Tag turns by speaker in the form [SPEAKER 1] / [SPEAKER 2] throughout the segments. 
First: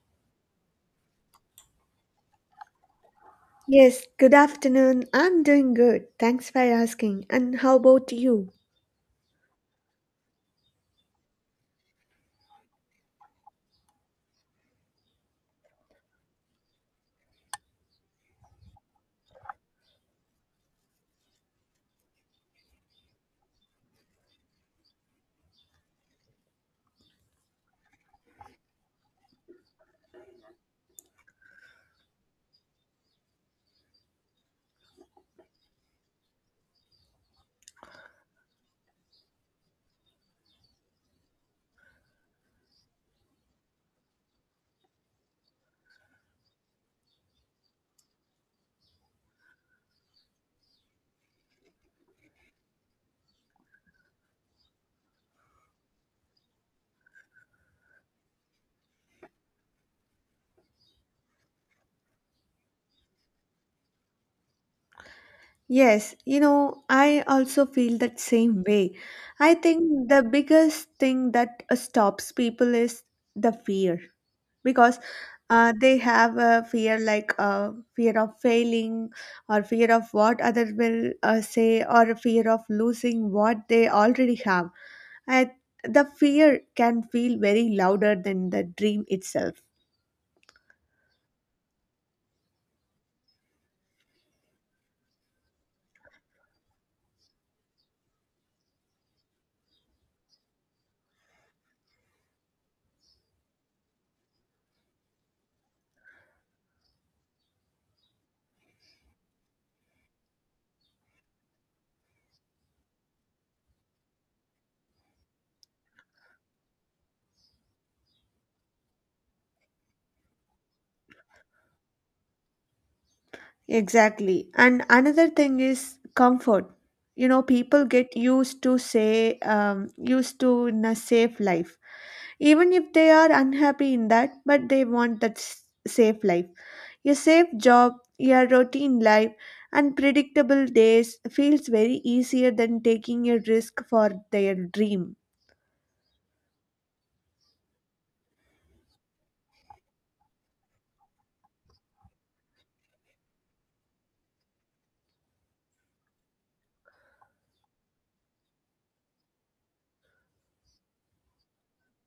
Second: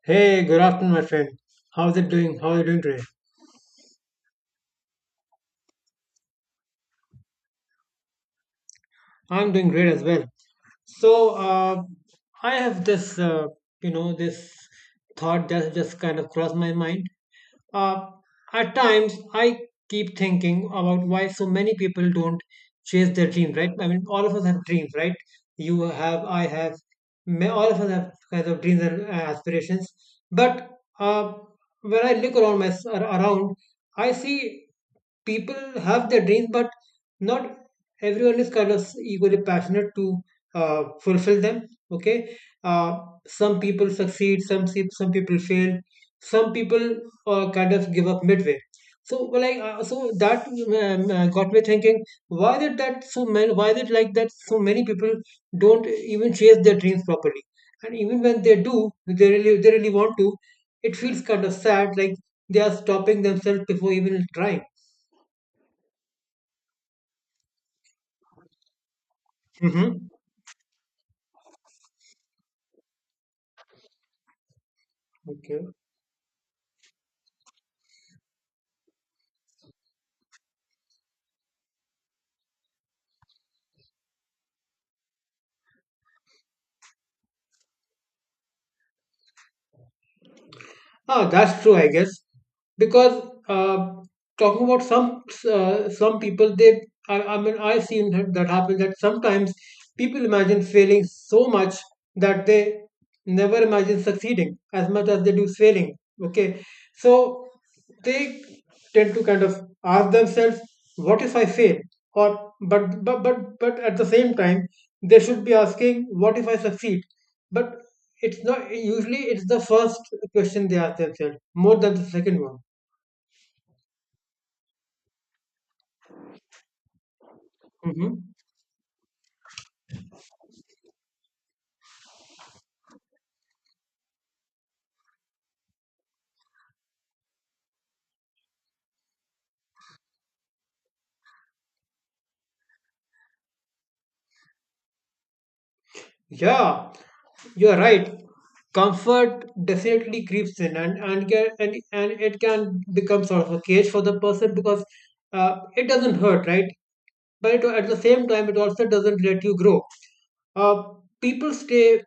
[SPEAKER 1] Hey, good afternoon, my friend. How's it doing? How are you doing today?
[SPEAKER 2] Yes, good afternoon. I'm doing good. Thanks for asking. And how about you?
[SPEAKER 1] I'm doing great as well. So, uh, I have this thought that just kind of crossed my mind. Uh, at times, I keep thinking about why so many people don't chase their dreams, right? I mean, all of us have dreams, right? You have, I have, all of us have kinds of dreams and aspirations. But uh, when I look around, I see people have their dreams, but not everyone is kind of equally passionate to fulfill them. Okay, uh, some people succeed, some people fail, some people kind of give up midway. So, well, like, so that got me thinking: why is it that so many? Why is it like that? So many people don't even chase their dreams properly, and even when they do, they really want to. It feels kind of sad, like they are stopping themselves before even trying.
[SPEAKER 2] Yes, you know, I also feel that same way. I
[SPEAKER 1] Mhm.
[SPEAKER 2] think the biggest thing that stops people is the fear because
[SPEAKER 1] Okay.
[SPEAKER 2] they have a fear like fear of failing or fear of what other will say or a fear of losing what they already have. I, the fear can feel very louder than the dream itself.
[SPEAKER 1] Oh, that's true, I guess. Because talking about some people, they I mean I've seen that happen that sometimes people imagine failing so much that they never imagine succeeding as much as they do failing. Okay, so they tend to kind of ask themselves, "What if I fail?" Or but at the same time, they should be asking, "What if I succeed?" But it's not usually it's the first question they ask themselves more than the second one.
[SPEAKER 2] Exactly. And another thing is comfort. You know, people
[SPEAKER 1] Hmm.
[SPEAKER 2] get used to say, used to in a safe life. Even if they are unhappy in that, but they want that safe life. Your safe job, your routine life, and predictable days feels very easier than taking a risk for their dream.
[SPEAKER 1] Yeah, you're right. Comfort definitely creeps in, and it can become sort of a cage for the person because it doesn't hurt, right? But it, at the same time, it also doesn't let you grow. Uh, People stay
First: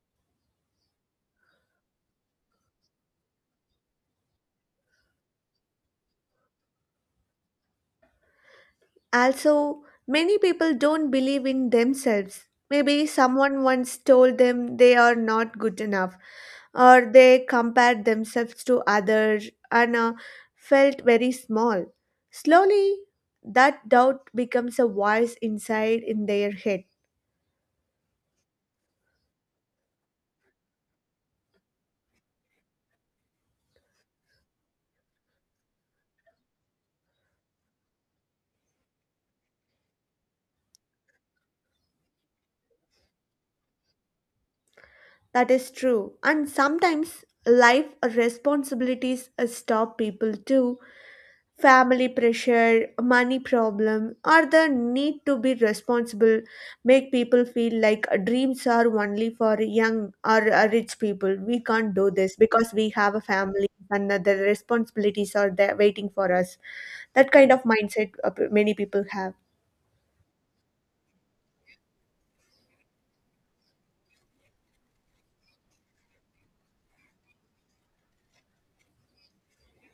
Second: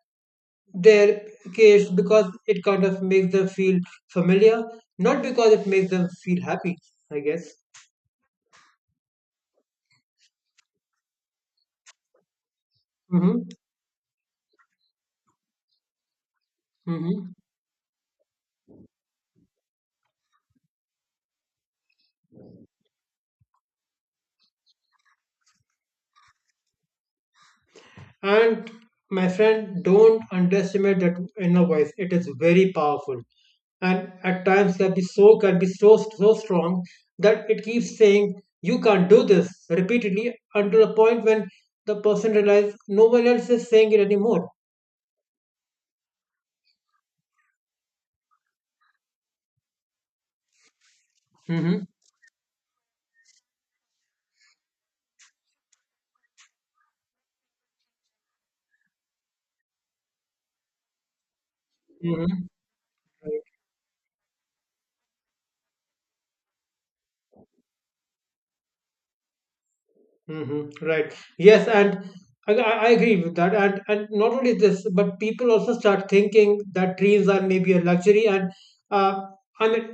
[SPEAKER 1] their cage because it kind of makes them feel familiar, not because it makes them feel happy. I guess.
[SPEAKER 2] Also, many people don't believe in themselves. Maybe
[SPEAKER 1] Hmm.
[SPEAKER 2] someone once told them they are not good enough or
[SPEAKER 1] Mhm.
[SPEAKER 2] they compared themselves to others and felt very small. Slowly, that doubt becomes a voice inside in their head.
[SPEAKER 1] And my friend, don't underestimate that inner voice. It is very powerful, and at times can be so strong that it keeps saying you can't do this repeatedly until the point when the person realizes no one else is saying it anymore.
[SPEAKER 2] That is true. And sometimes life responsibilities stop people too.
[SPEAKER 1] Mm-hmm.
[SPEAKER 2] Family pressure, money problem, or the need to be responsible make people feel like dreams are only for young or rich people. We can't do this
[SPEAKER 1] Mm-hmm.
[SPEAKER 2] because we have a family and the responsibilities are there waiting for us. That kind of mindset many people have.
[SPEAKER 1] Hmm. Right. Yes, and I agree with that. And not only this, but people also start thinking that dreams are maybe a luxury, and uh, I mean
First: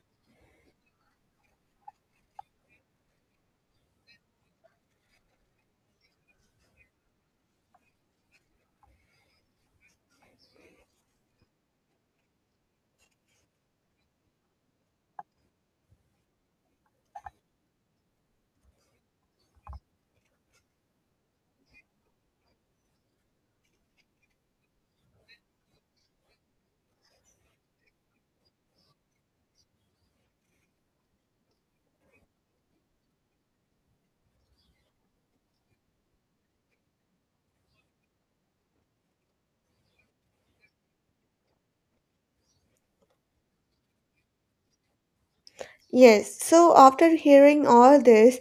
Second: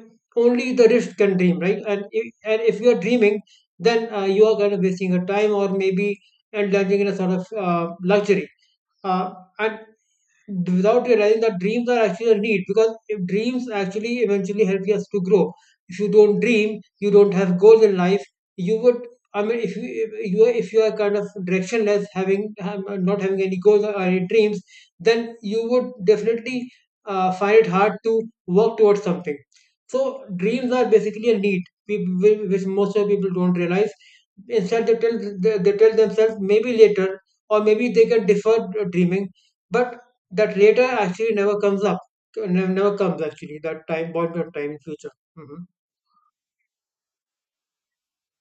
[SPEAKER 1] only the rich can dream, right? And if you are dreaming, then you are kind of wasting your time, or maybe indulging in a sort of luxury. Uh, and without realizing that dreams are actually a need, because if dreams actually eventually help us to grow. If you don't dream, you don't have goals in life. You would I mean, if you are kind of directionless, having not having any goals or any dreams, then you would definitely find it hard to work towards something. So dreams are basically a need, which most of the people don't realize. Instead, they tell themselves maybe later, or maybe they can defer dreaming, but that later actually never comes up. Never comes actually that time point of time in future. Mhm.
[SPEAKER 2] Yes, so after hearing all this,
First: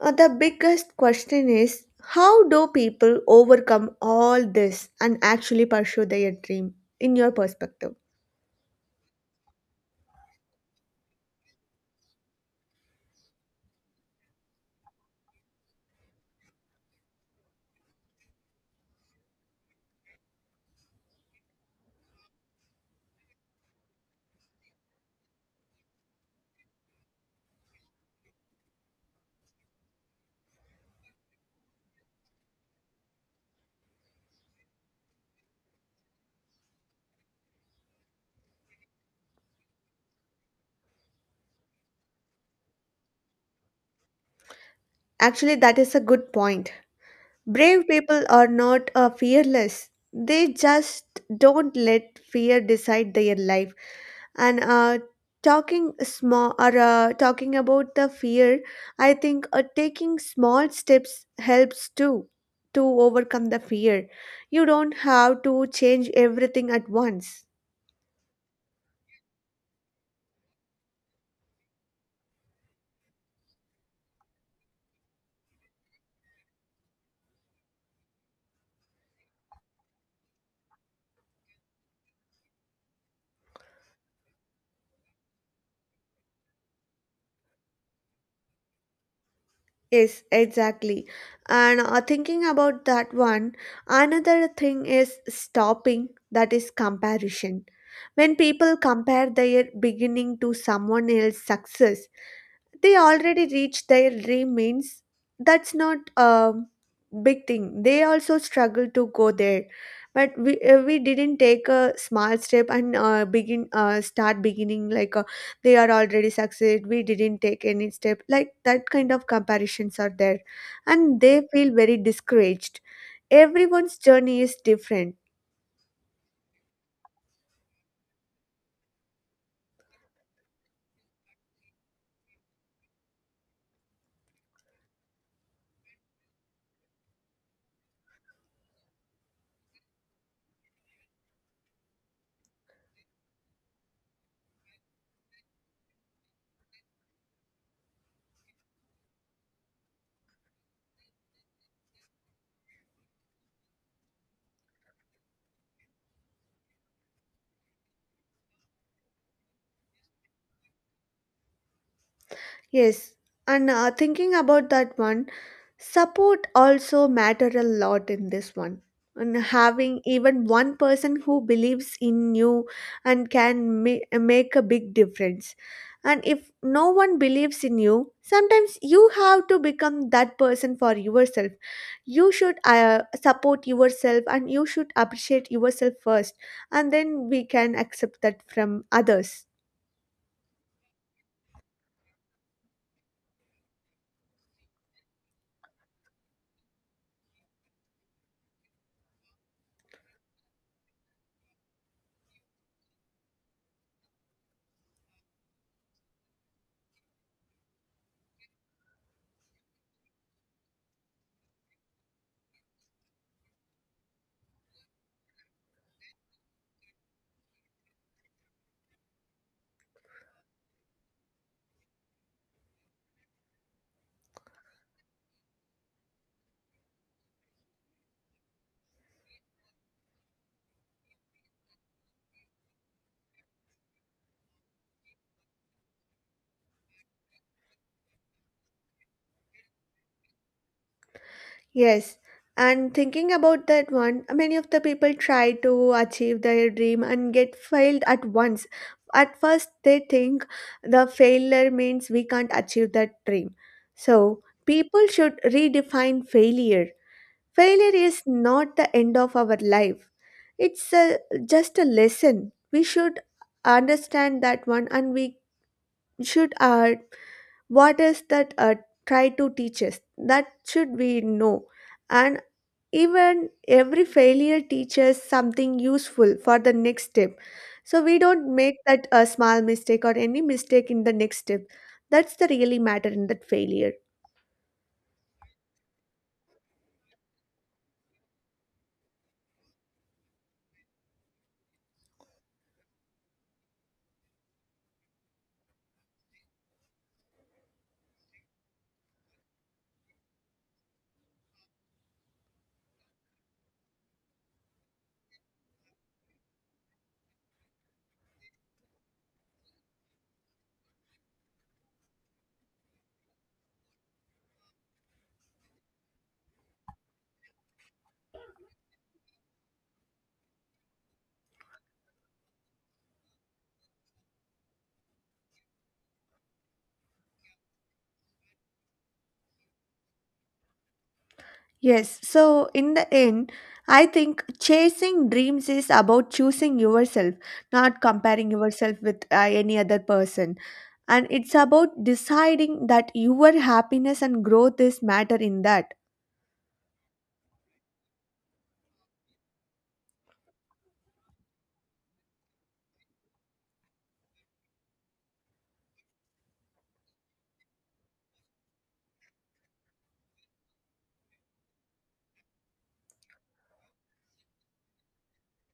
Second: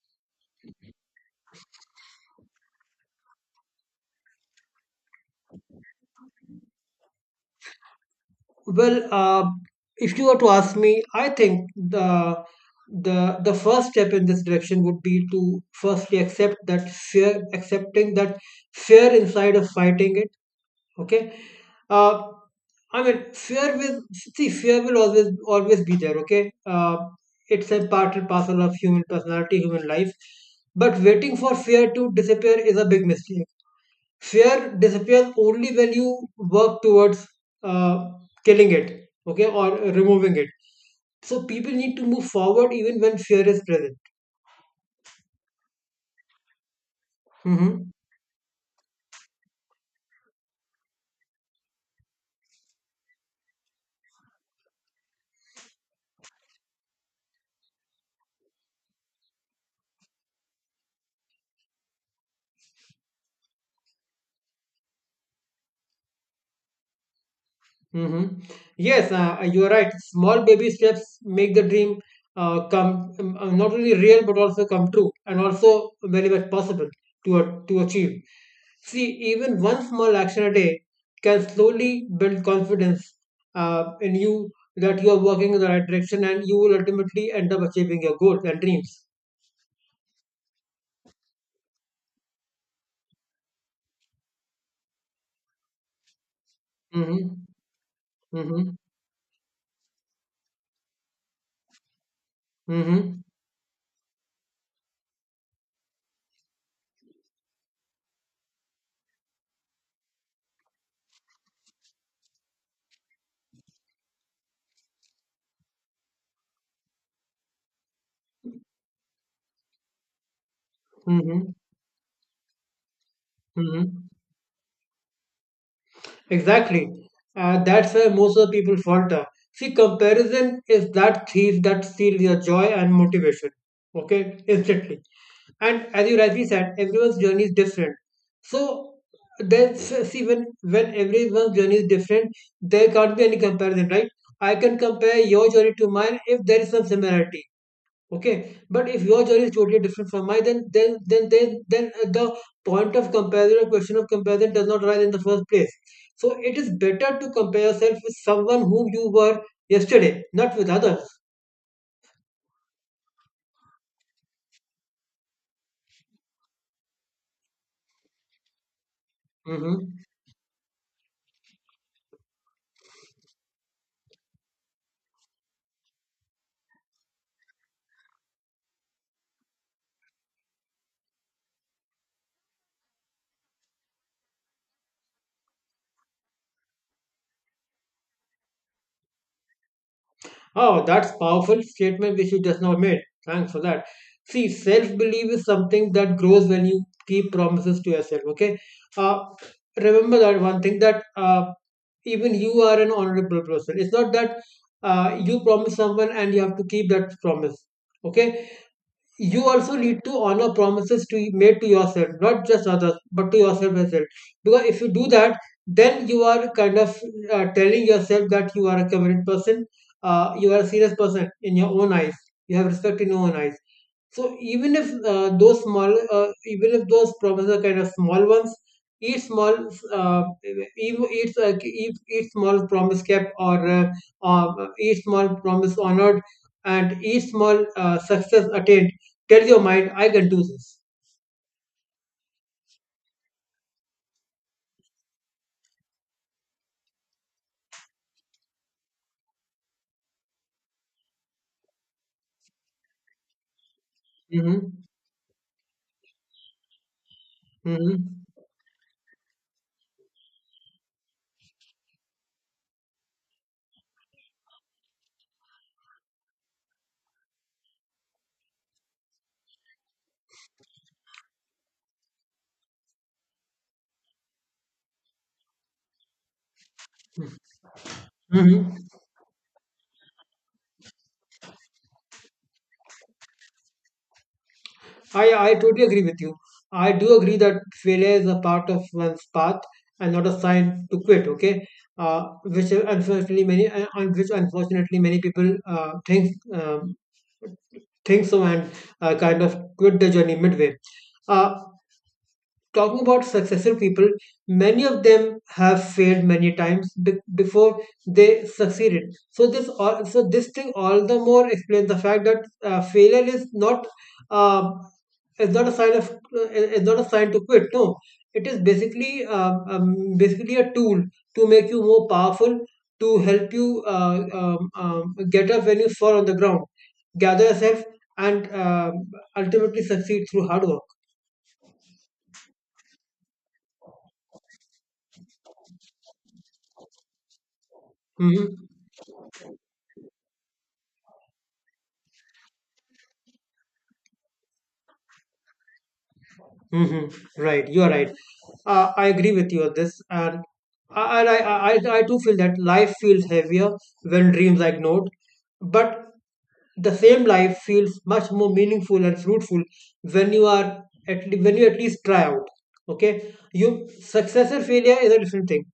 [SPEAKER 2] the biggest question is how do people overcome all this and actually pursue their dream in your perspective?
[SPEAKER 1] Well, if you were to ask me, I think the first step in this direction would be to firstly accept that fear, accepting that fear inside of fighting it. Okay, uh, I mean fear will always be there. Okay, it's a part and parcel of human personality, human life. But waiting for fear to disappear is a big mistake. Fear disappears only when you work towards uh, killing it, okay, or removing it. So people need to move forward even when fear is present.
[SPEAKER 2] Actually, that is a good point.
[SPEAKER 1] Hmm.
[SPEAKER 2] Brave people are not fearless. They just don't let fear decide their life. And talking small or talking about the fear, I think taking small steps helps too to overcome the fear. You don't have to change everything at once.
[SPEAKER 1] Mm-hmm. Yes, you are right. Small baby steps make the dream come not only real but also come true, and also very much possible to achieve. See, even one small action a day can slowly build confidence in you that you are working in the right direction, and you will ultimately end up achieving your goals and dreams.
[SPEAKER 2] Yes, exactly. And thinking about that one, another thing is stopping that is
[SPEAKER 1] Mm-hmm.
[SPEAKER 2] comparison. When
[SPEAKER 1] Mm-hmm.
[SPEAKER 2] people compare their beginning to someone else's success, they
[SPEAKER 1] Mm-hmm.
[SPEAKER 2] already reached their dream means that's not a big thing. They also struggle to go there, but we didn't take a small step and begin start beginning like they are already succeed. We didn't take any step like that. Kind of comparisons are there, and they
[SPEAKER 1] Mm-hmm.
[SPEAKER 2] feel very discouraged. Everyone's
[SPEAKER 1] Mm-hmm.
[SPEAKER 2] journey is different.
[SPEAKER 1] Exactly. That's where most of the people falter. See, comparison is that thief that steals your joy and motivation. Okay, instantly. And as you rightly said, everyone's journey is different. So there's see, when everyone's journey is different, there can't be any comparison, right? I can compare your journey to mine if there is some similarity, okay, but if your journey is totally different from mine, then the point of comparison or question of comparison does not arise in the first place. So it is better to compare yourself with someone whom you were yesterday, not with others.
[SPEAKER 2] Yes, and thinking about that one, support also matter a lot in this one. And
[SPEAKER 1] Hmm.
[SPEAKER 2] having even one person who believes in you and can make a big difference. And if no one believes in you, sometimes you have to become that person for yourself. You should support yourself and you should appreciate yourself first, and then we can accept that from others.
[SPEAKER 1] Oh, that's powerful statement which you just now made. Thanks for that. See, self-belief is something that grows when you keep promises to yourself. Okay. Uh, Remember that one thing, that even you are an honorable person. It's not that you promise someone and you have to keep that promise. Okay, you also need to honor promises to made to yourself, not just others but to yourself as well, because if you do that, then you are kind of telling yourself that you are a committed person, you are a serious person in your own eyes, you have respect in your own eyes. So even if those problems are kind of small ones, each small, each small promise kept or each small promise honored, and each small success attained, tell your mind, I can do this.
[SPEAKER 2] Yes, and thinking about that one, many of the people try to achieve their dream and get failed at once. At first, they think the failure means we can't achieve that dream. So,
[SPEAKER 1] Mm-hmm.
[SPEAKER 2] people should redefine failure. Failure is
[SPEAKER 1] Mm-hmm.
[SPEAKER 2] not the end of our life, it's a, just a lesson. We should understand that one and we should what is that try to teach us that should we know. And even every failure teaches something useful for the next step, so we don't make
[SPEAKER 1] Mm-hmm.
[SPEAKER 2] that a small mistake or any mistake in the next step. That's the really matter in that failure.
[SPEAKER 1] I totally agree with you. I do agree that failure is a part of one's path and not a sign to quit. Okay, which unfortunately many on which unfortunately many people think so, and kind of quit the journey midway. Uh, Talking about successful people, many of them have failed many times before they succeeded. So this thing all the more explains the fact that failure uh, is not a sign of is not a sign to quit. No, it is basically basically a tool to make you more powerful, to help you get up when you fall on the ground, gather yourself, and ultimately succeed through hard work.
[SPEAKER 2] Yes, so in the end, I think chasing dreams is about choosing yourself, not comparing
[SPEAKER 1] Mhm.
[SPEAKER 2] yourself with any other person. And it's about deciding that your happiness and growth is matter in that.
[SPEAKER 1] Hmm. Right, you are right. I agree with you on this, and I too feel that life feels heavier when dreams are ignored. But the same life feels much more meaningful and fruitful when you are when you at least try out. Okay, you success or failure is a different thing,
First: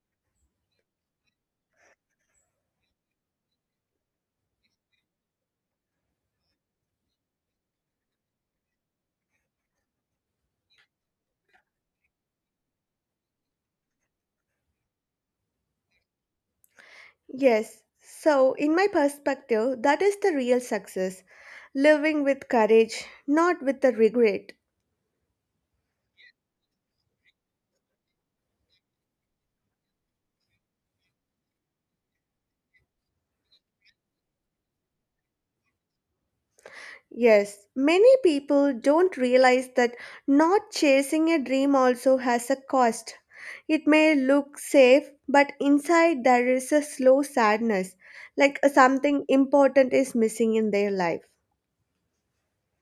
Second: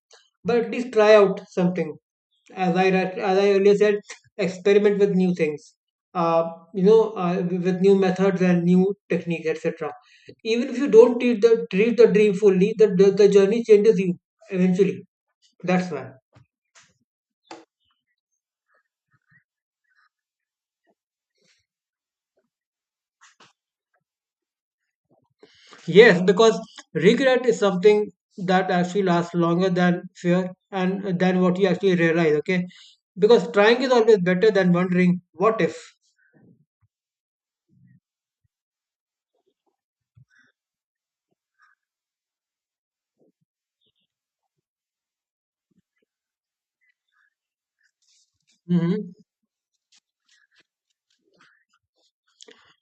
[SPEAKER 1] but at least try out something. As I earlier said, experiment with new things, with new methods and new techniques, etc. Even if you don't treat the dream fully, the journey changes you eventually. That's why.
[SPEAKER 2] Yes, so in my perspective, that is the real success, living with courage, not with the regret.
[SPEAKER 1] Yes, because regret is something that actually lasts longer than fear and than what you actually realize. Okay, because trying is always better than wondering what if.
[SPEAKER 2] Yes, many people don't realize that not chasing a dream also has a cost. It may look safe, but inside there is a slow sadness, like something important is missing in their life.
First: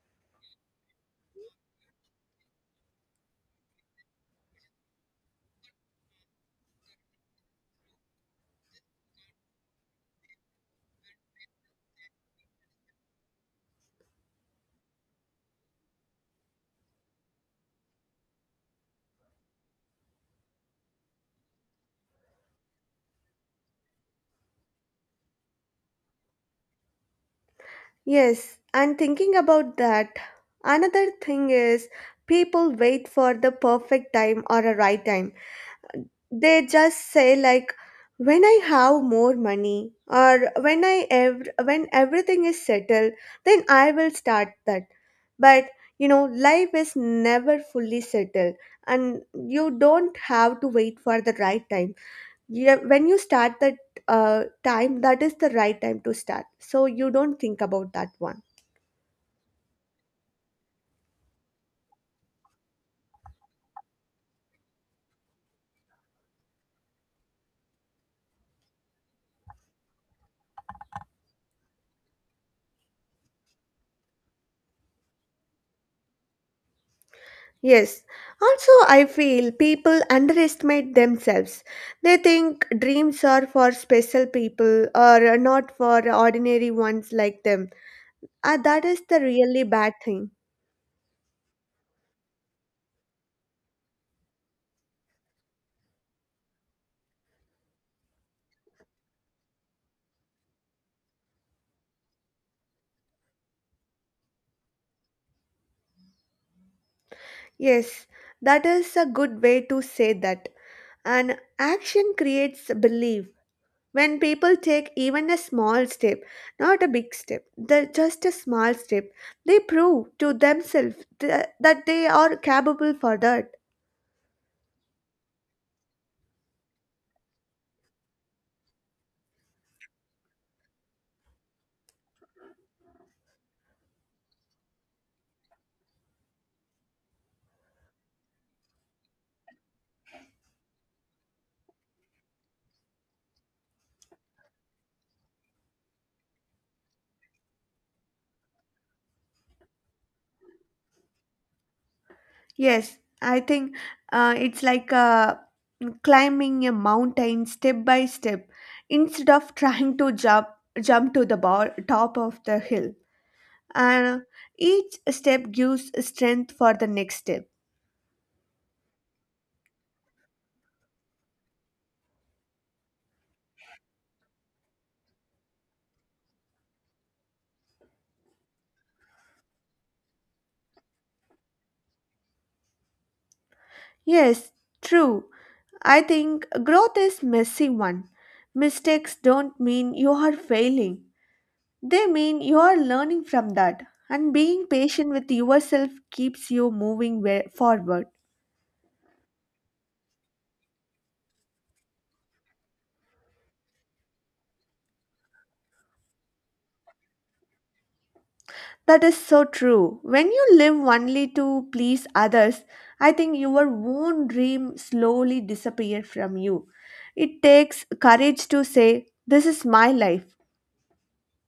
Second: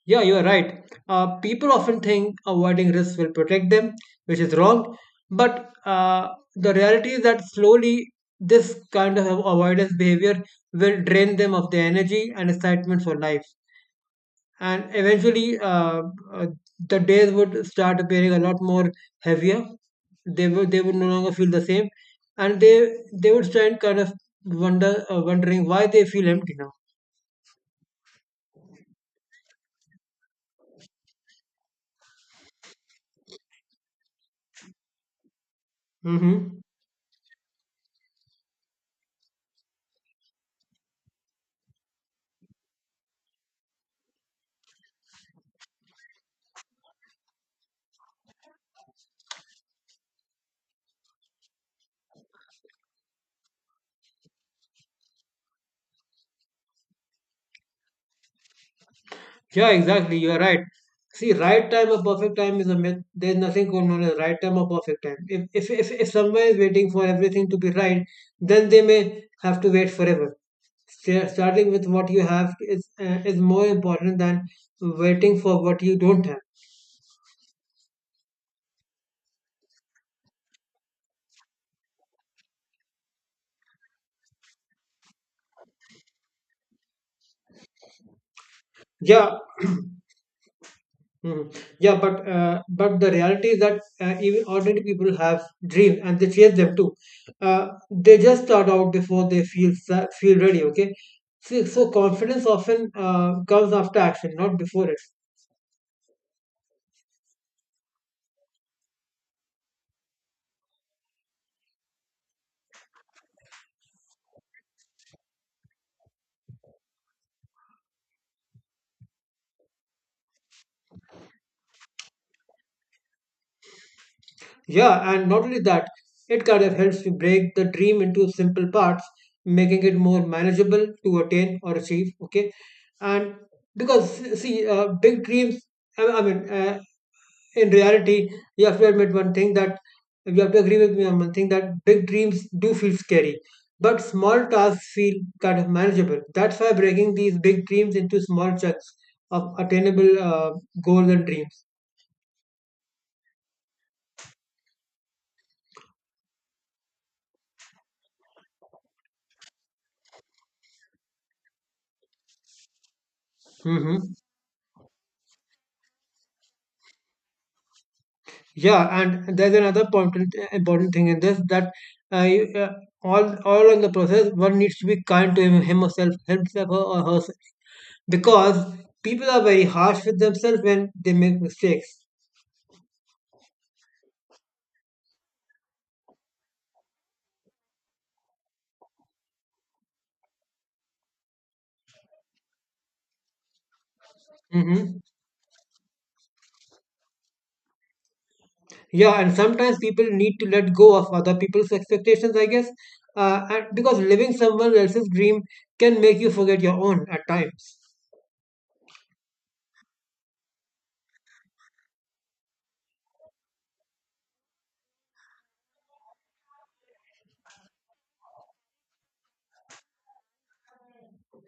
[SPEAKER 1] Yeah, you are right. People often think avoiding risks will protect them, which is wrong. But the reality is that slowly this kind of avoidance behavior will drain them of their energy and excitement for life. And eventually, uh, the days would start appearing a lot more heavier. They would no longer feel the same, and they would start kind of wondering why they feel empty now.
[SPEAKER 2] Yes, and thinking about that, another thing is people wait for the perfect time or a right time.
[SPEAKER 1] Mm-hmm.
[SPEAKER 2] They just say like, when I have more money or when when everything is settled, then I will start that. But you know, life is never fully settled, and you don't have to wait for the right time. Yeah, when you start that uh, time, that is the right time to start, so you don't think about that one.
[SPEAKER 1] Yeah, exactly. You are right. See, right time or perfect time is a myth. There's nothing called known as right time or perfect time. If someone is waiting for everything to be right, then they may have to wait forever. Starting with what you have is more important than waiting for what you don't have.
[SPEAKER 2] Yes. Also, I feel people underestimate themselves. They think dreams are for special people or not for ordinary ones like them. Ah, that is the
[SPEAKER 1] Yeah.
[SPEAKER 2] really bad thing.
[SPEAKER 1] Mhm. Yeah, but the reality is that even ordinary people have dreams and they chase them too. They just start out before they feel ready. Okay, so confidence often comes after action, not before it.
[SPEAKER 2] Yes, that is a good way to say that. And action creates belief. When people take even a small step, not a big step, the, just a small step, they prove to themselves that they are capable for that.
[SPEAKER 1] Yeah, and not only that, it kind of helps you break the dream into simple parts, making it more manageable to attain or achieve. Okay, and because see, big dreams. I I mean, uh, in reality, you have to admit one thing that you have to agree with me on one thing, that big dreams do feel scary, but small tasks feel kind of manageable. That's why breaking these big dreams into small chunks of attainable goals and dreams.
[SPEAKER 2] Yes, I think it's like climbing a mountain step by step instead of trying to jump to the top of the hill.
[SPEAKER 1] hmm
[SPEAKER 2] And each step gives strength for the next step.
[SPEAKER 1] Yeah, and there's another important thing in this that uh, you, uh, all in the process one needs to be kind to himself or herself because people are very harsh with themselves when they make mistakes.
[SPEAKER 2] Yes, true. I think growth is messy one. Mistakes don't mean you are failing. They mean you are learning from that. And being
[SPEAKER 1] hmm
[SPEAKER 2] patient with yourself keeps you moving forward.
[SPEAKER 1] Yeah, and sometimes people need to let go of other people's expectations, I guess, and because living someone else's dream can make you forget your own at times.
[SPEAKER 2] That is so true. When you live only to please others, I think your own dream slowly disappears from you. It takes courage to say, "This is my life."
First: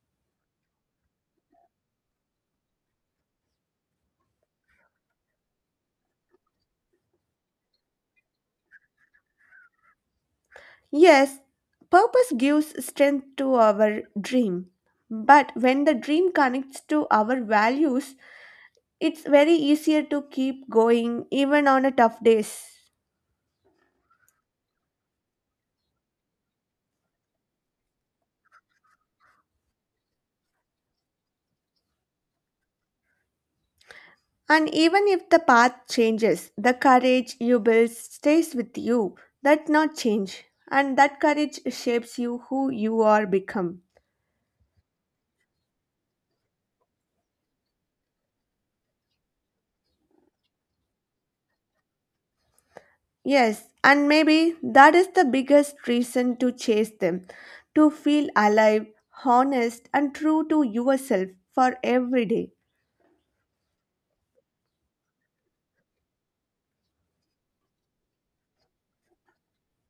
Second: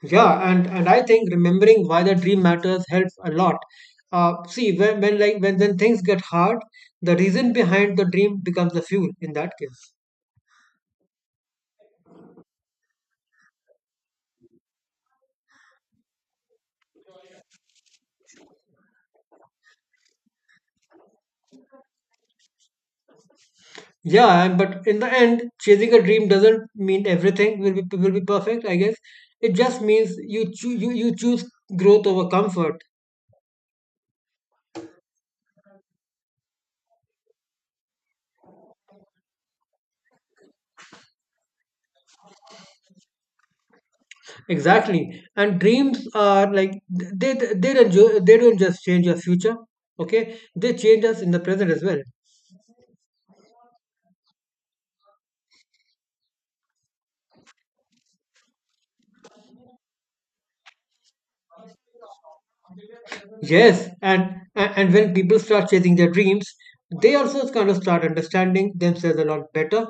[SPEAKER 1] Yeah, and I think remembering why the dream matters helps a lot. See, when like when things get hard, the reason behind the dream becomes the fuel in that case.
[SPEAKER 2] Yes, purpose gives strength to our dream. But when the dream connects to our values, it's very easier to keep going even on a tough days.
[SPEAKER 1] Yeah, and but in the end, chasing a dream doesn't mean everything will be perfect, I guess. It just means you choose growth over comfort.
[SPEAKER 2] And even if the path changes, the courage you build stays with you. That not change. And that courage shapes you who you are become.
[SPEAKER 1] Exactly. And dreams are like they don't just change your future, okay? They change us in the present as well.
[SPEAKER 2] Yes, and maybe that is the biggest reason to chase them. To feel alive, honest, and true to yourself for every day.
[SPEAKER 1] Yes, and when people start chasing their dreams, they also kind of start understanding themselves a lot better.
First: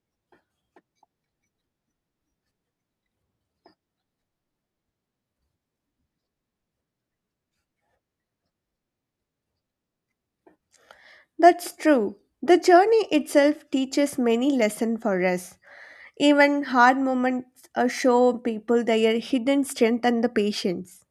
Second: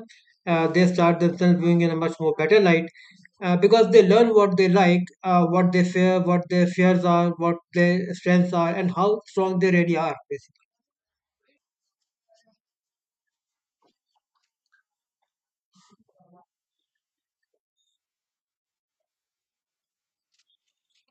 [SPEAKER 1] They start themselves viewing in a much more better light because they learn what they like, what they fear, what their fears are, what their strengths are, and how strong they really are. Basically.
[SPEAKER 2] That's true. The journey itself teaches many lessons for us. Even hard moments show people their hidden strength and the patience.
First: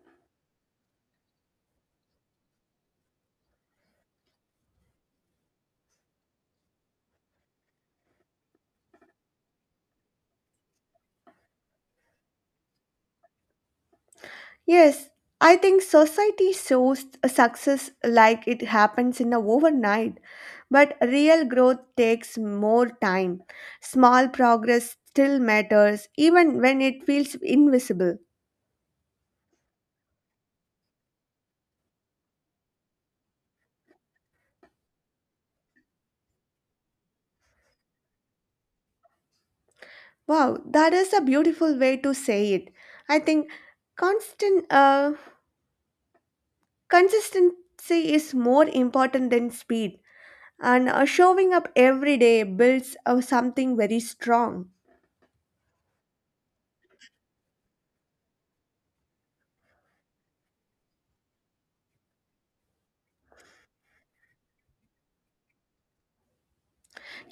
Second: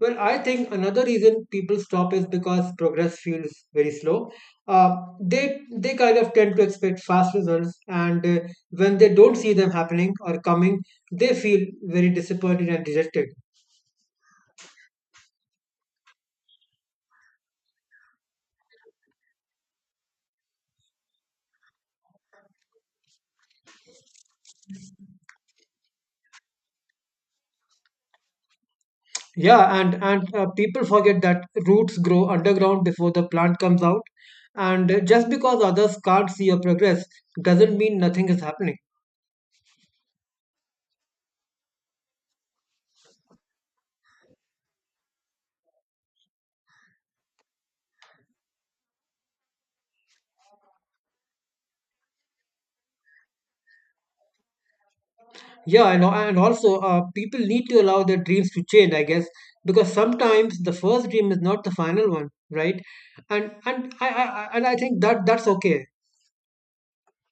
[SPEAKER 1] Well, I think another reason people stop is because progress feels very slow. Uh, they kind of tend to expect fast results, and when they don't see them happening or coming, they feel very disappointed and rejected.
[SPEAKER 2] Yes, I think society shows a success like it happens in a overnight, but real growth takes more time. Small progress still matters even when it feels invisible.
[SPEAKER 1] Yeah, and people forget that roots grow underground before the plant comes out, and just because others can't see your progress doesn't mean nothing is happening.
[SPEAKER 2] Wow, that is a beautiful way to say it. I think constant consistency is more important than speed, and showing up every day builds something very strong.
[SPEAKER 1] Yeah, and also people need to allow their dreams to change, I guess, because sometimes the first dream is not the final one, right? And I think that that's okay.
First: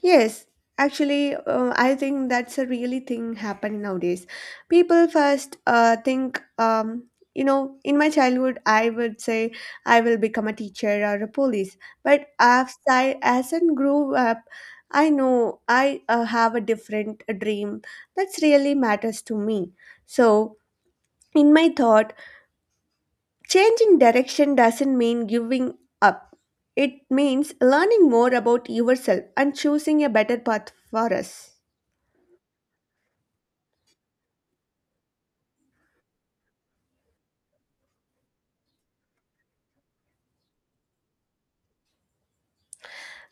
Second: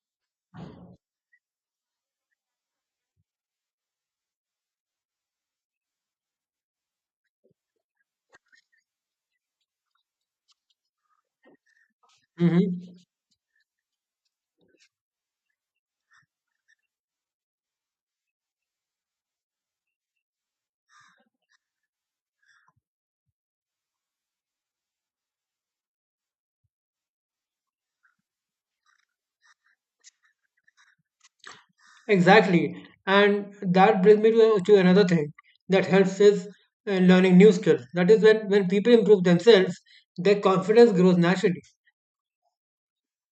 [SPEAKER 2] Yes, actually, I think that's a really thing happening nowadays. People first think, you know, in my childhood, I would say I will become a teacher or a police. But as
[SPEAKER 1] hmm
[SPEAKER 2] I as I grew up, I know I have a different dream that's really matters to me. So, in my thought, changing direction doesn't mean giving up. It means learning more about yourself and choosing a better path for us.
[SPEAKER 1] Exactly, and that brings me to another thing that helps is learning new skills. That is when people improve themselves, their confidence grows naturally.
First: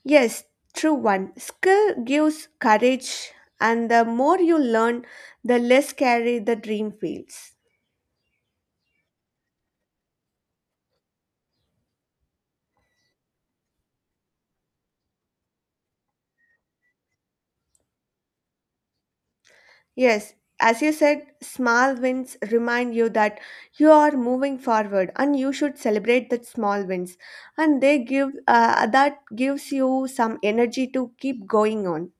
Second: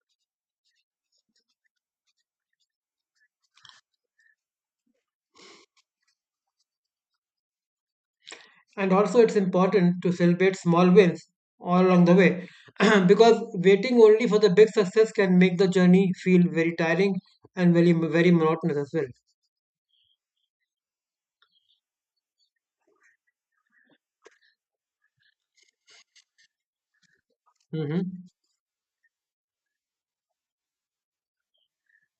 [SPEAKER 2] Yes, true one. Skill gives courage, and the more you learn, the less scary the dream feels.
[SPEAKER 1] And also, it's important to celebrate small wins all along the way because waiting only for the big success can make the journey feel very tiring and very, very monotonous as well.
[SPEAKER 2] Yes, as you said, small wins remind you that you are moving forward, and you should celebrate that small wins, and they
[SPEAKER 1] hmm
[SPEAKER 2] give that gives you some energy to keep going on.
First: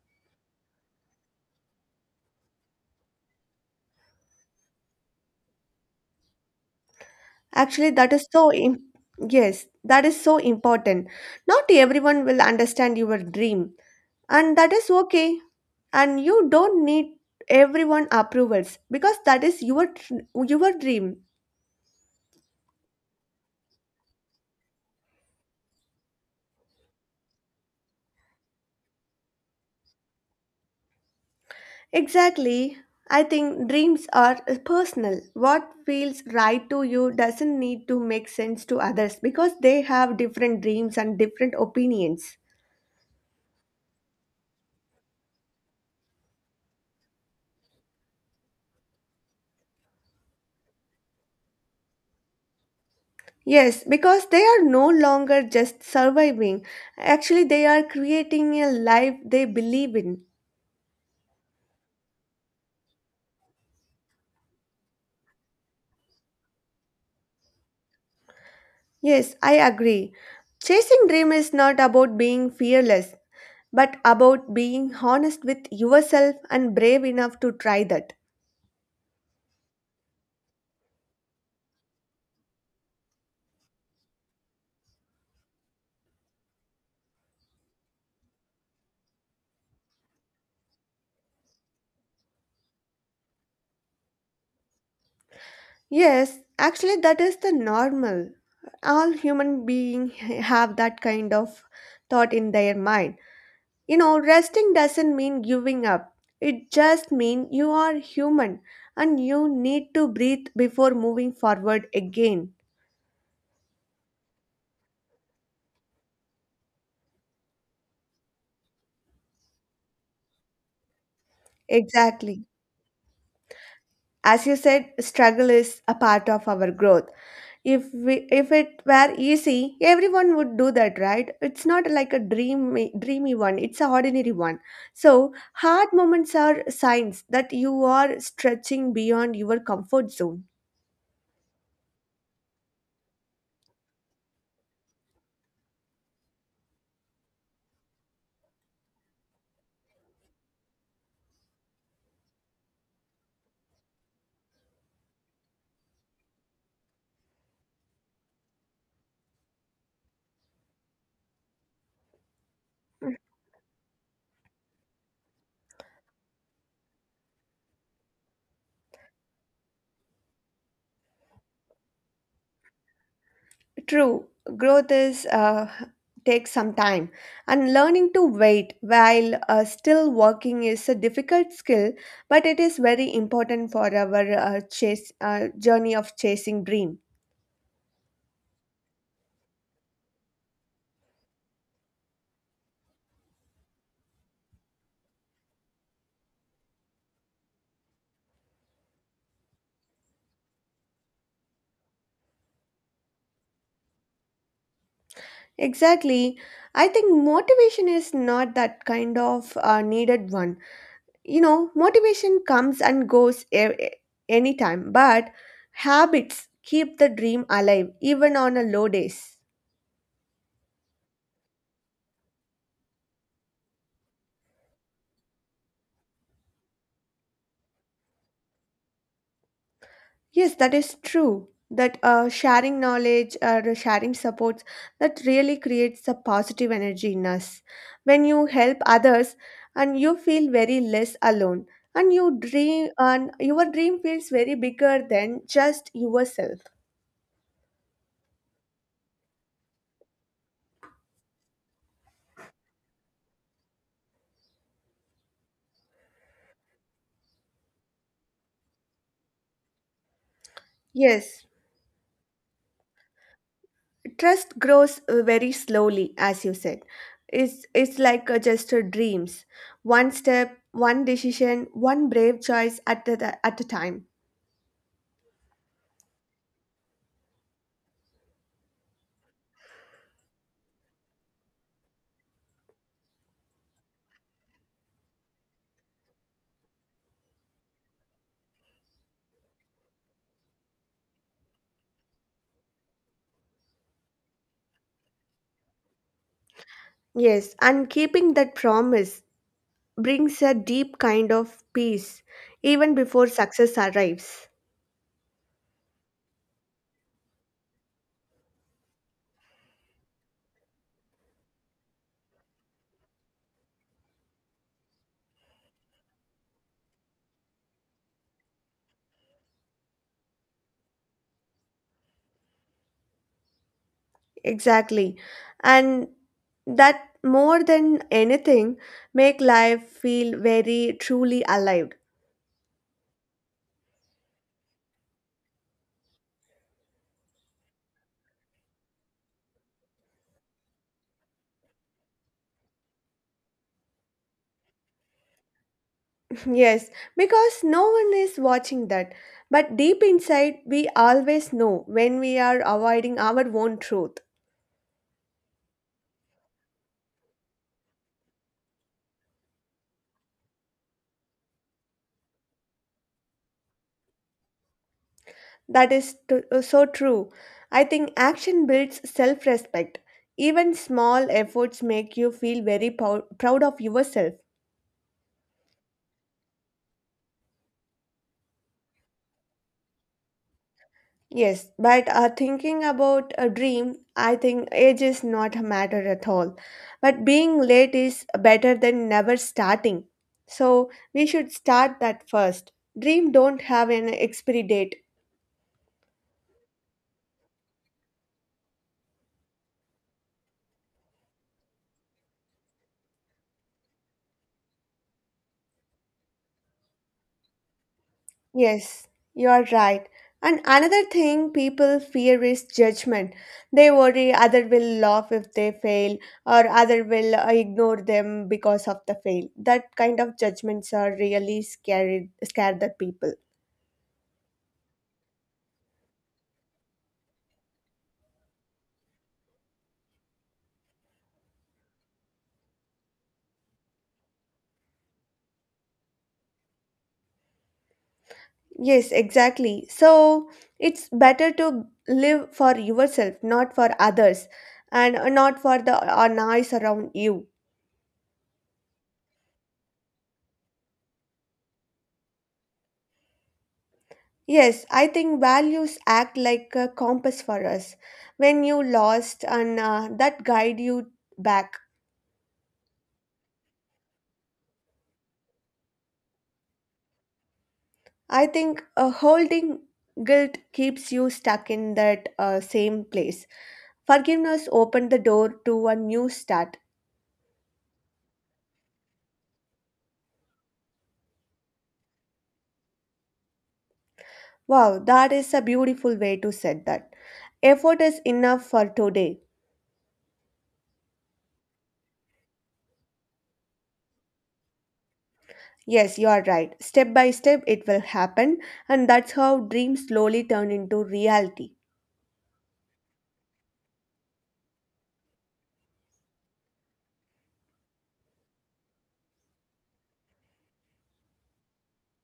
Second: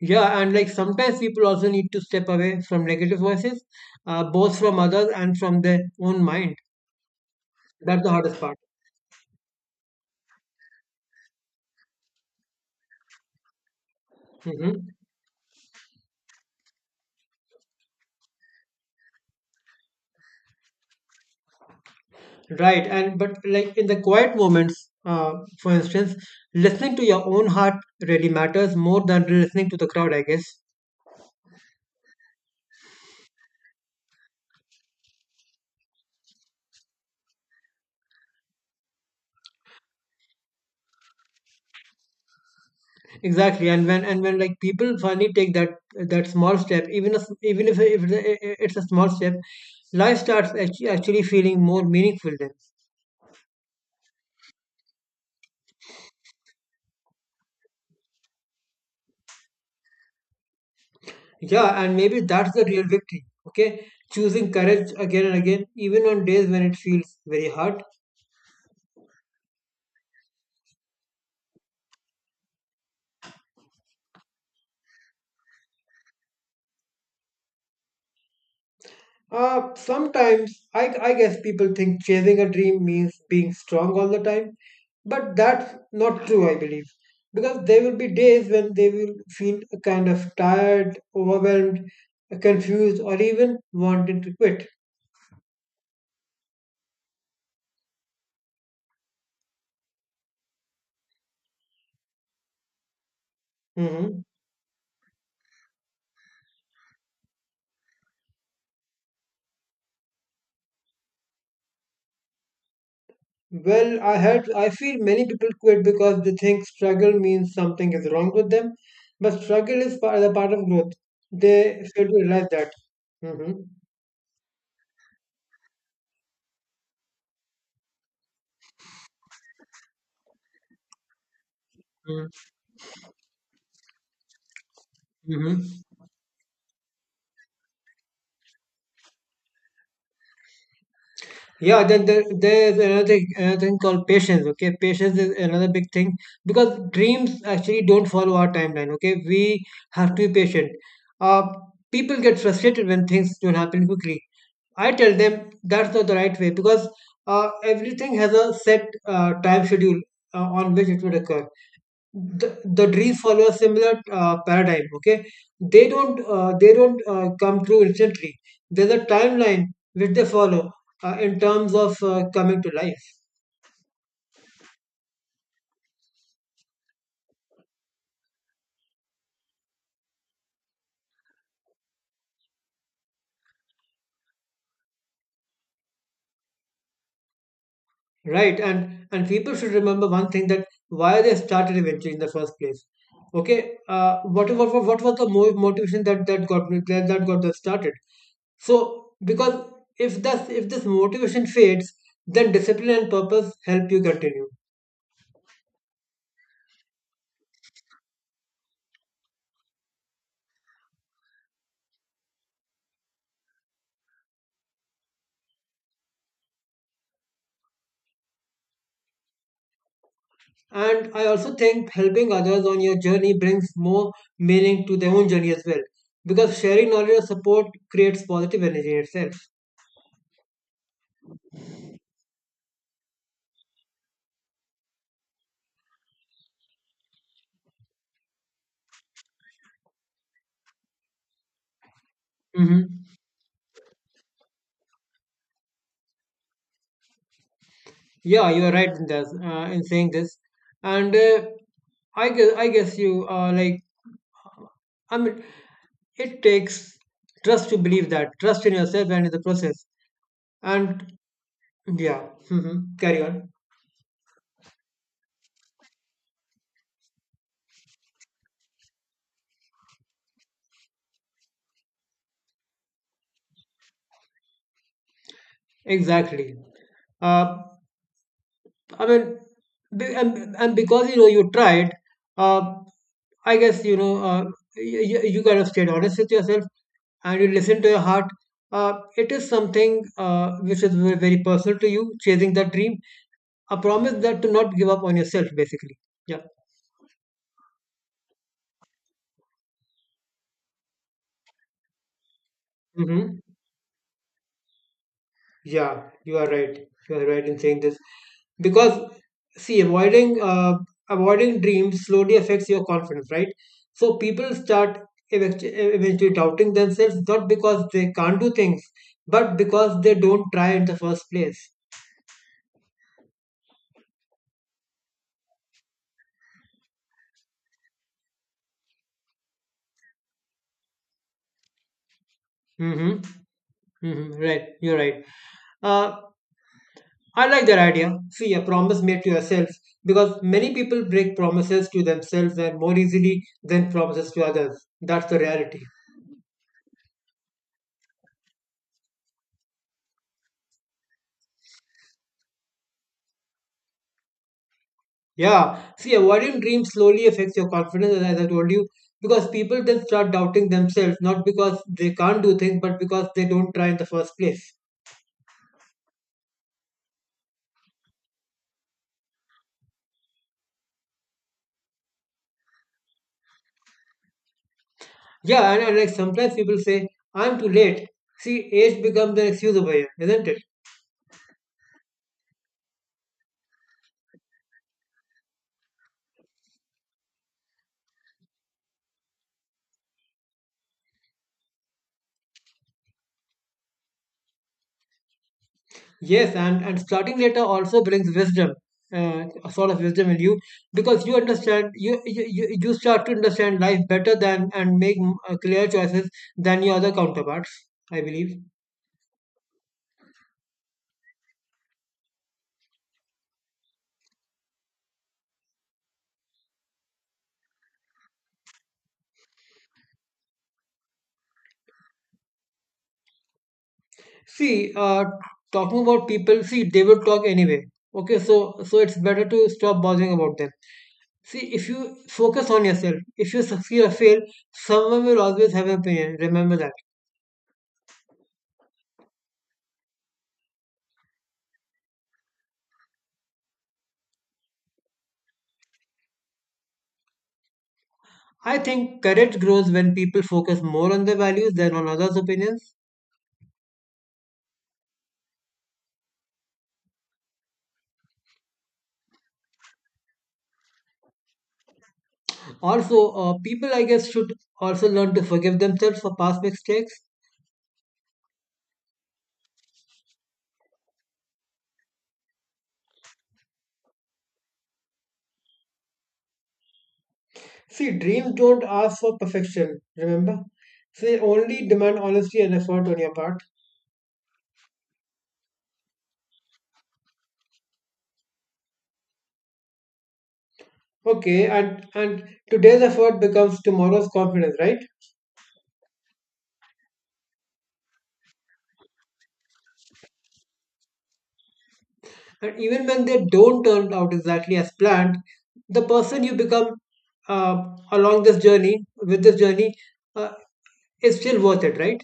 [SPEAKER 1] Yeah, and like sometimes people also need to step away from negative voices, both from others and from their own mind.
[SPEAKER 2] Actually,
[SPEAKER 1] That's the
[SPEAKER 2] that is
[SPEAKER 1] hardest
[SPEAKER 2] so
[SPEAKER 1] part.
[SPEAKER 2] im- Yes, that is so important. Not everyone will understand your dream, and
[SPEAKER 1] hmm
[SPEAKER 2] that is okay. And you don't need everyone approvals because that is your your dream.
[SPEAKER 1] Right, and but like in the quiet moments, for instance, listening to your own heart really matters more than listening to the crowd, I guess.
[SPEAKER 2] Exactly. I think dreams are personal. What feels right to you doesn't need to make sense to others because they have different dreams and different opinions.
[SPEAKER 1] Exactly, and when like people finally take that small step, even if it's a small step, life starts actually feeling more meaningful then.
[SPEAKER 2] Yes, because they are no longer just surviving. Actually, they are creating a life they believe in.
[SPEAKER 1] Yeah, and maybe that's the real victory. Okay, choosing courage again and again, even on days when it feels very hard.
[SPEAKER 2] Yes, I agree. Chasing dream is not about being fearless, but about being honest with yourself and brave enough to try that.
[SPEAKER 1] Sometimes I guess people think chasing a dream means being strong all the time, but that's not true, I believe. Because there will be days when they will feel kind of tired, overwhelmed, confused, or even wanting to quit.
[SPEAKER 2] Yes, actually that is the normal. All human beings have that kind of thought in their mind. You know,
[SPEAKER 1] Mhm.
[SPEAKER 2] resting doesn't mean giving up. It just means you are human and you need to breathe before moving forward again.
[SPEAKER 1] Well, I heard, I feel many people quit because they think struggle means something is wrong with them, but struggle is part, the part of growth. They fail to
[SPEAKER 2] Exactly.
[SPEAKER 1] realize that. hmm
[SPEAKER 2] As you said, struggle is a part of our growth. If we, if it were easy, everyone would do that, right? It's not like a dreamy dreamy one. It's a ordinary one. So
[SPEAKER 1] Mhm.
[SPEAKER 2] hard moments are signs that you are stretching beyond your comfort zone.
[SPEAKER 1] Yeah, then there is another thing called patience. Okay, patience is another big thing because dreams actually don't follow our timeline. Okay, we have to be patient. Uh, People get frustrated when things don't happen quickly. I tell them that's not the right way because everything has a set time schedule on which it would occur the dreams follow a similar paradigm, okay, they don't come true instantly. There's a timeline which they follow in terms of coming to life.
[SPEAKER 2] True, growth is takes some time, and learning to wait while still working is a difficult skill, but it is very important for our chase journey of chasing dream.
[SPEAKER 1] Right, and people should remember one thing, that why they started eventually in the first place. Okay, what was the motivation, that got them started. So because if that if this motivation fades, then discipline and purpose help you continue.
[SPEAKER 2] Exactly, I think motivation is not that kind of needed one. You know, motivation comes and goes anytime, but habits keep the dream alive even on a low days.
[SPEAKER 1] And I also think helping others on your journey brings more meaning to their own journey as well, because sharing knowledge or support creates positive energy in itself.
[SPEAKER 2] Yes, that is true. That sharing knowledge or sharing supports that really creates a positive energy in us. When you help others, and you feel very less alone, and you dream,
[SPEAKER 1] hmm
[SPEAKER 2] and your dream feels very bigger than just yourself.
[SPEAKER 1] Yeah, you are right in this, in saying this, and I guess you like I mean it takes trust to believe, that trust in yourself and in the process, and
[SPEAKER 2] Yes,
[SPEAKER 1] yeah, carry on.
[SPEAKER 2] trust grows very slowly, as you said. It's like just dreams, one step, one decision, one brave choice at the, at a time.
[SPEAKER 1] Exactly. Uh, I mean, and because you know you tried, uh, I guess you know uh, you kind of stayed honest with yourself and you listen to your heart. It is something which is very personal to you, chasing that dream. A promise that to not give up on yourself, basically. Yeah.
[SPEAKER 2] Yes, and keeping that promise brings a deep kind of peace even before
[SPEAKER 1] Mm-hmm.
[SPEAKER 2] success arrives.
[SPEAKER 1] Yeah, you are right. You are right in saying this because see, avoiding avoiding dreams slowly affects your confidence, right? So people start eventually doubting themselves not because they can't do things, but because they don't try in the first place.
[SPEAKER 2] Exactly. And that more than anything make life feel very truly alive.
[SPEAKER 1] Mm-hmm. Mm-hmm. Right. You're right. Uh, I like that idea. See, a promise made to yourself because many people break promises to themselves and more easily than promises to others. That's the reality.
[SPEAKER 2] Yes, because no one is watching that. But deep inside, we always know when we are avoiding our own truth.
[SPEAKER 1] Yeah, see, avoiding dreams slowly affects your confidence, as I told you, because people then start doubting themselves, not because they can't do things, but because they don't try in the first place.
[SPEAKER 2] So true. I think action builds self respect. Even small efforts make you feel very proud of yourself.
[SPEAKER 1] Yeah, and like sometimes people say, I'm too late. See, age becomes an excuse over here, isn't it?
[SPEAKER 2] Yes, but thinking about a dream, I think age is not a matter at all. But being late is better than never starting. So we should start that first. Dream don't have an expiry date.
[SPEAKER 1] Yes, and starting later also brings wisdom, a sort of wisdom in you, because you understand, you start to understand life better than and make clear choices than your other counterparts, I believe.
[SPEAKER 2] Yes, you're right. And another thing people fear is judgment. They worry other will laugh if they fail or other will ignore them because of the fail. That kind of judgments are really scary, scare the people.
[SPEAKER 1] See, talking about people, see, they will talk anyway. Okay, so so it's better to stop bothering about them. See, if you focus on yourself, if you succeed or fail, someone will always have an opinion. Remember that.
[SPEAKER 2] Yes, exactly. So it's better to live for yourself, not for others, and not for the noise around you.
[SPEAKER 1] I think courage grows when people focus more on their values than on others' opinions.
[SPEAKER 2] Yes, I think values act like a compass for us. When you lost, and that guide you back.
[SPEAKER 1] Also, people, I guess, should also learn to forgive themselves for past mistakes.
[SPEAKER 2] I think holding guilt keeps you stuck in that same place. Forgiveness opened the door to a new start.
[SPEAKER 1] See, dreams don't ask for perfection, remember? They only demand honesty and effort on your part.
[SPEAKER 2] Wow, that is a beautiful way to set that. Effort is enough for today.
[SPEAKER 1] Okay, and today's effort becomes tomorrow's confidence, right?
[SPEAKER 2] Yes, you are right. Step by step, it will happen, and that's how dreams slowly turn into reality.
[SPEAKER 1] And even when they don't turn out exactly as planned, the person you become uh, along this journey with this journey uh, is still worth it, right?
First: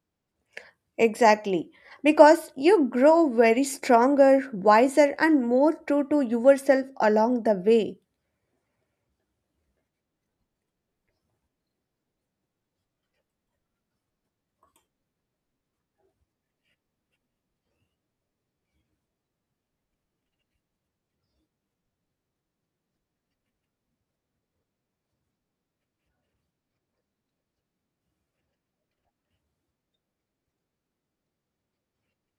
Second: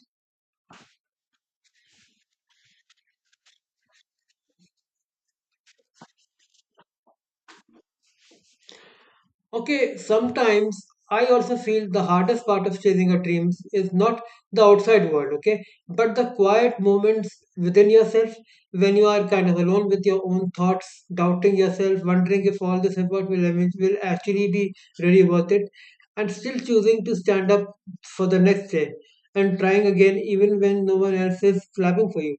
[SPEAKER 2] Exactly. Because you grow very stronger, wiser, and more true to yourself along the way.
[SPEAKER 1] Okay, sometimes I also feel the hardest part of chasing your dreams is not the outside world, okay, but the quiet moments within yourself when you are kind of alone with your own thoughts, doubting yourself, wondering if all this effort will actually be really worth it, and still choosing to stand up for the next day and trying again even when no one else is clapping for you.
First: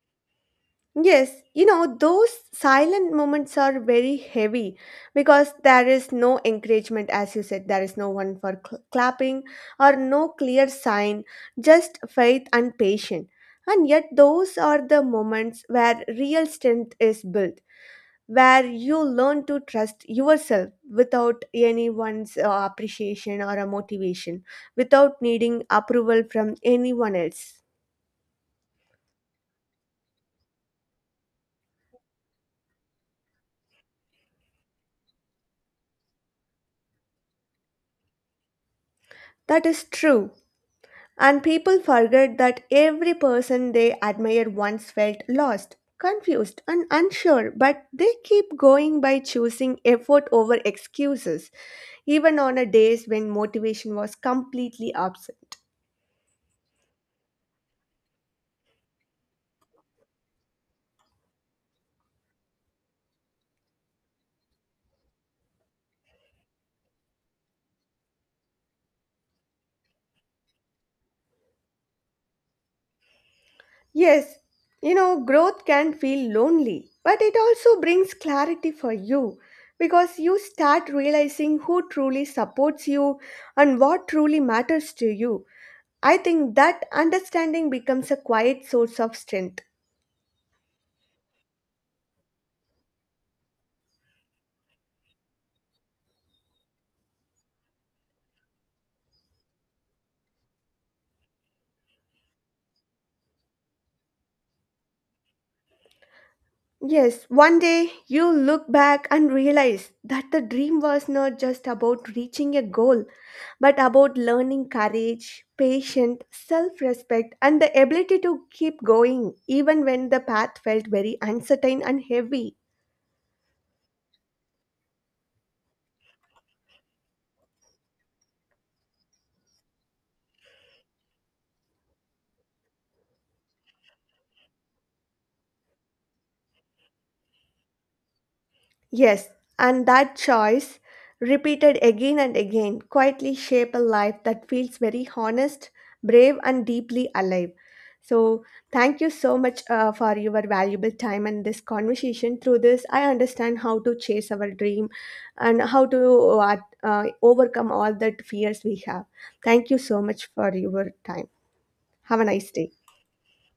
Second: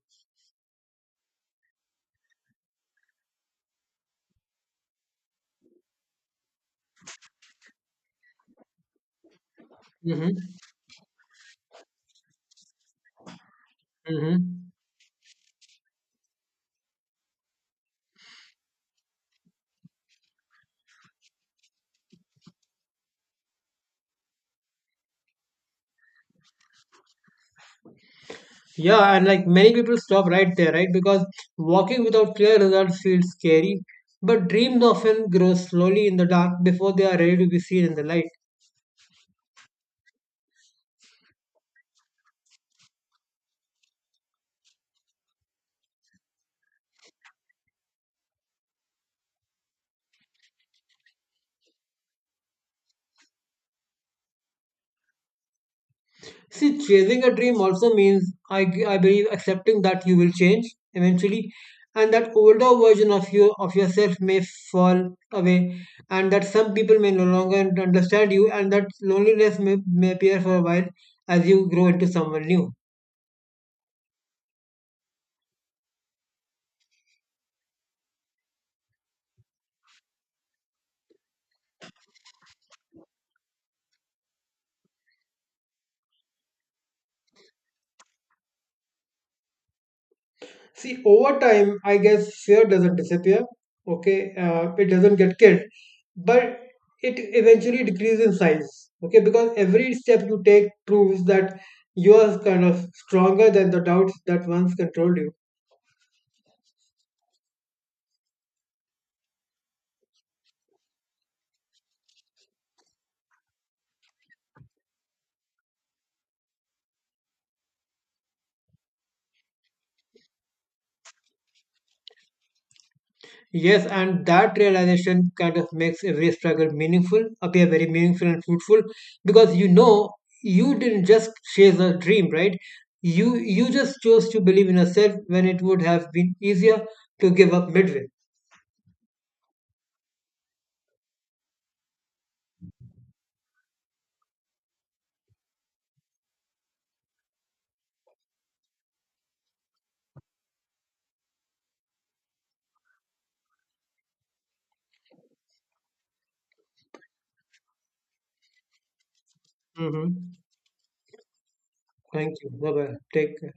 [SPEAKER 2] Yes, you know, those silent moments are very heavy because there is no encouragement, as you said, there is no one for clapping or no
[SPEAKER 1] Mm-hmm.
[SPEAKER 2] clear sign, just faith and patience. And yet, those
[SPEAKER 1] Mm-hmm.
[SPEAKER 2] are the moments where real strength is built, where you learn to trust yourself without anyone's appreciation or a motivation, without needing approval from anyone else.
[SPEAKER 1] Yeah, and like many people stop right there, right? Because walking without clear results feels scary, but dreams often grow slowly in the dark before they are ready to be seen in the light.
[SPEAKER 2] That is true. And people forget that every person they admire once felt lost, confused, and unsure, but they keep going by choosing effort over excuses, even on a days when motivation was completely absent.
[SPEAKER 1] See, chasing a dream also means, I believe, accepting that you will change eventually, and that older version of yourself may fall away, and that some people may no longer understand you, and that loneliness may appear for a while as you grow into someone new.
[SPEAKER 2] Yes, you know, growth can feel lonely, but it also brings clarity for you because you start realizing who truly supports you and what truly matters to you. I think that understanding becomes a quiet source of strength.
[SPEAKER 1] See, over time, I guess fear doesn't disappear. Okay, it doesn't get killed, but it eventually decreases in size. Okay, because every step you take proves that you are kind of stronger than the doubts that once controlled you.
[SPEAKER 2] Yes, one day you look back and realize that the dream was not just about reaching a goal, but about learning courage, patience, self respect, and the ability to keep going even when the path felt very uncertain and heavy.
[SPEAKER 1] Yes, and that realization kind of makes every struggle meaningful, appear very meaningful and fruitful, because you know you didn't just chase a dream, right? You just chose to believe in yourself when it would have been easier to give up midway.
[SPEAKER 2] Yes, and that choice, repeated again and again, quietly shape a life that feels very honest, brave, and deeply alive. So, thank you so much for your valuable time and this conversation. Through this, I understand how to chase our dream and how to overcome all the fears we have. Thank you so much
[SPEAKER 1] Mhm.
[SPEAKER 2] for your time. Have a
[SPEAKER 1] Thank you.
[SPEAKER 2] nice
[SPEAKER 1] Bye
[SPEAKER 2] day.
[SPEAKER 1] bye. Take care.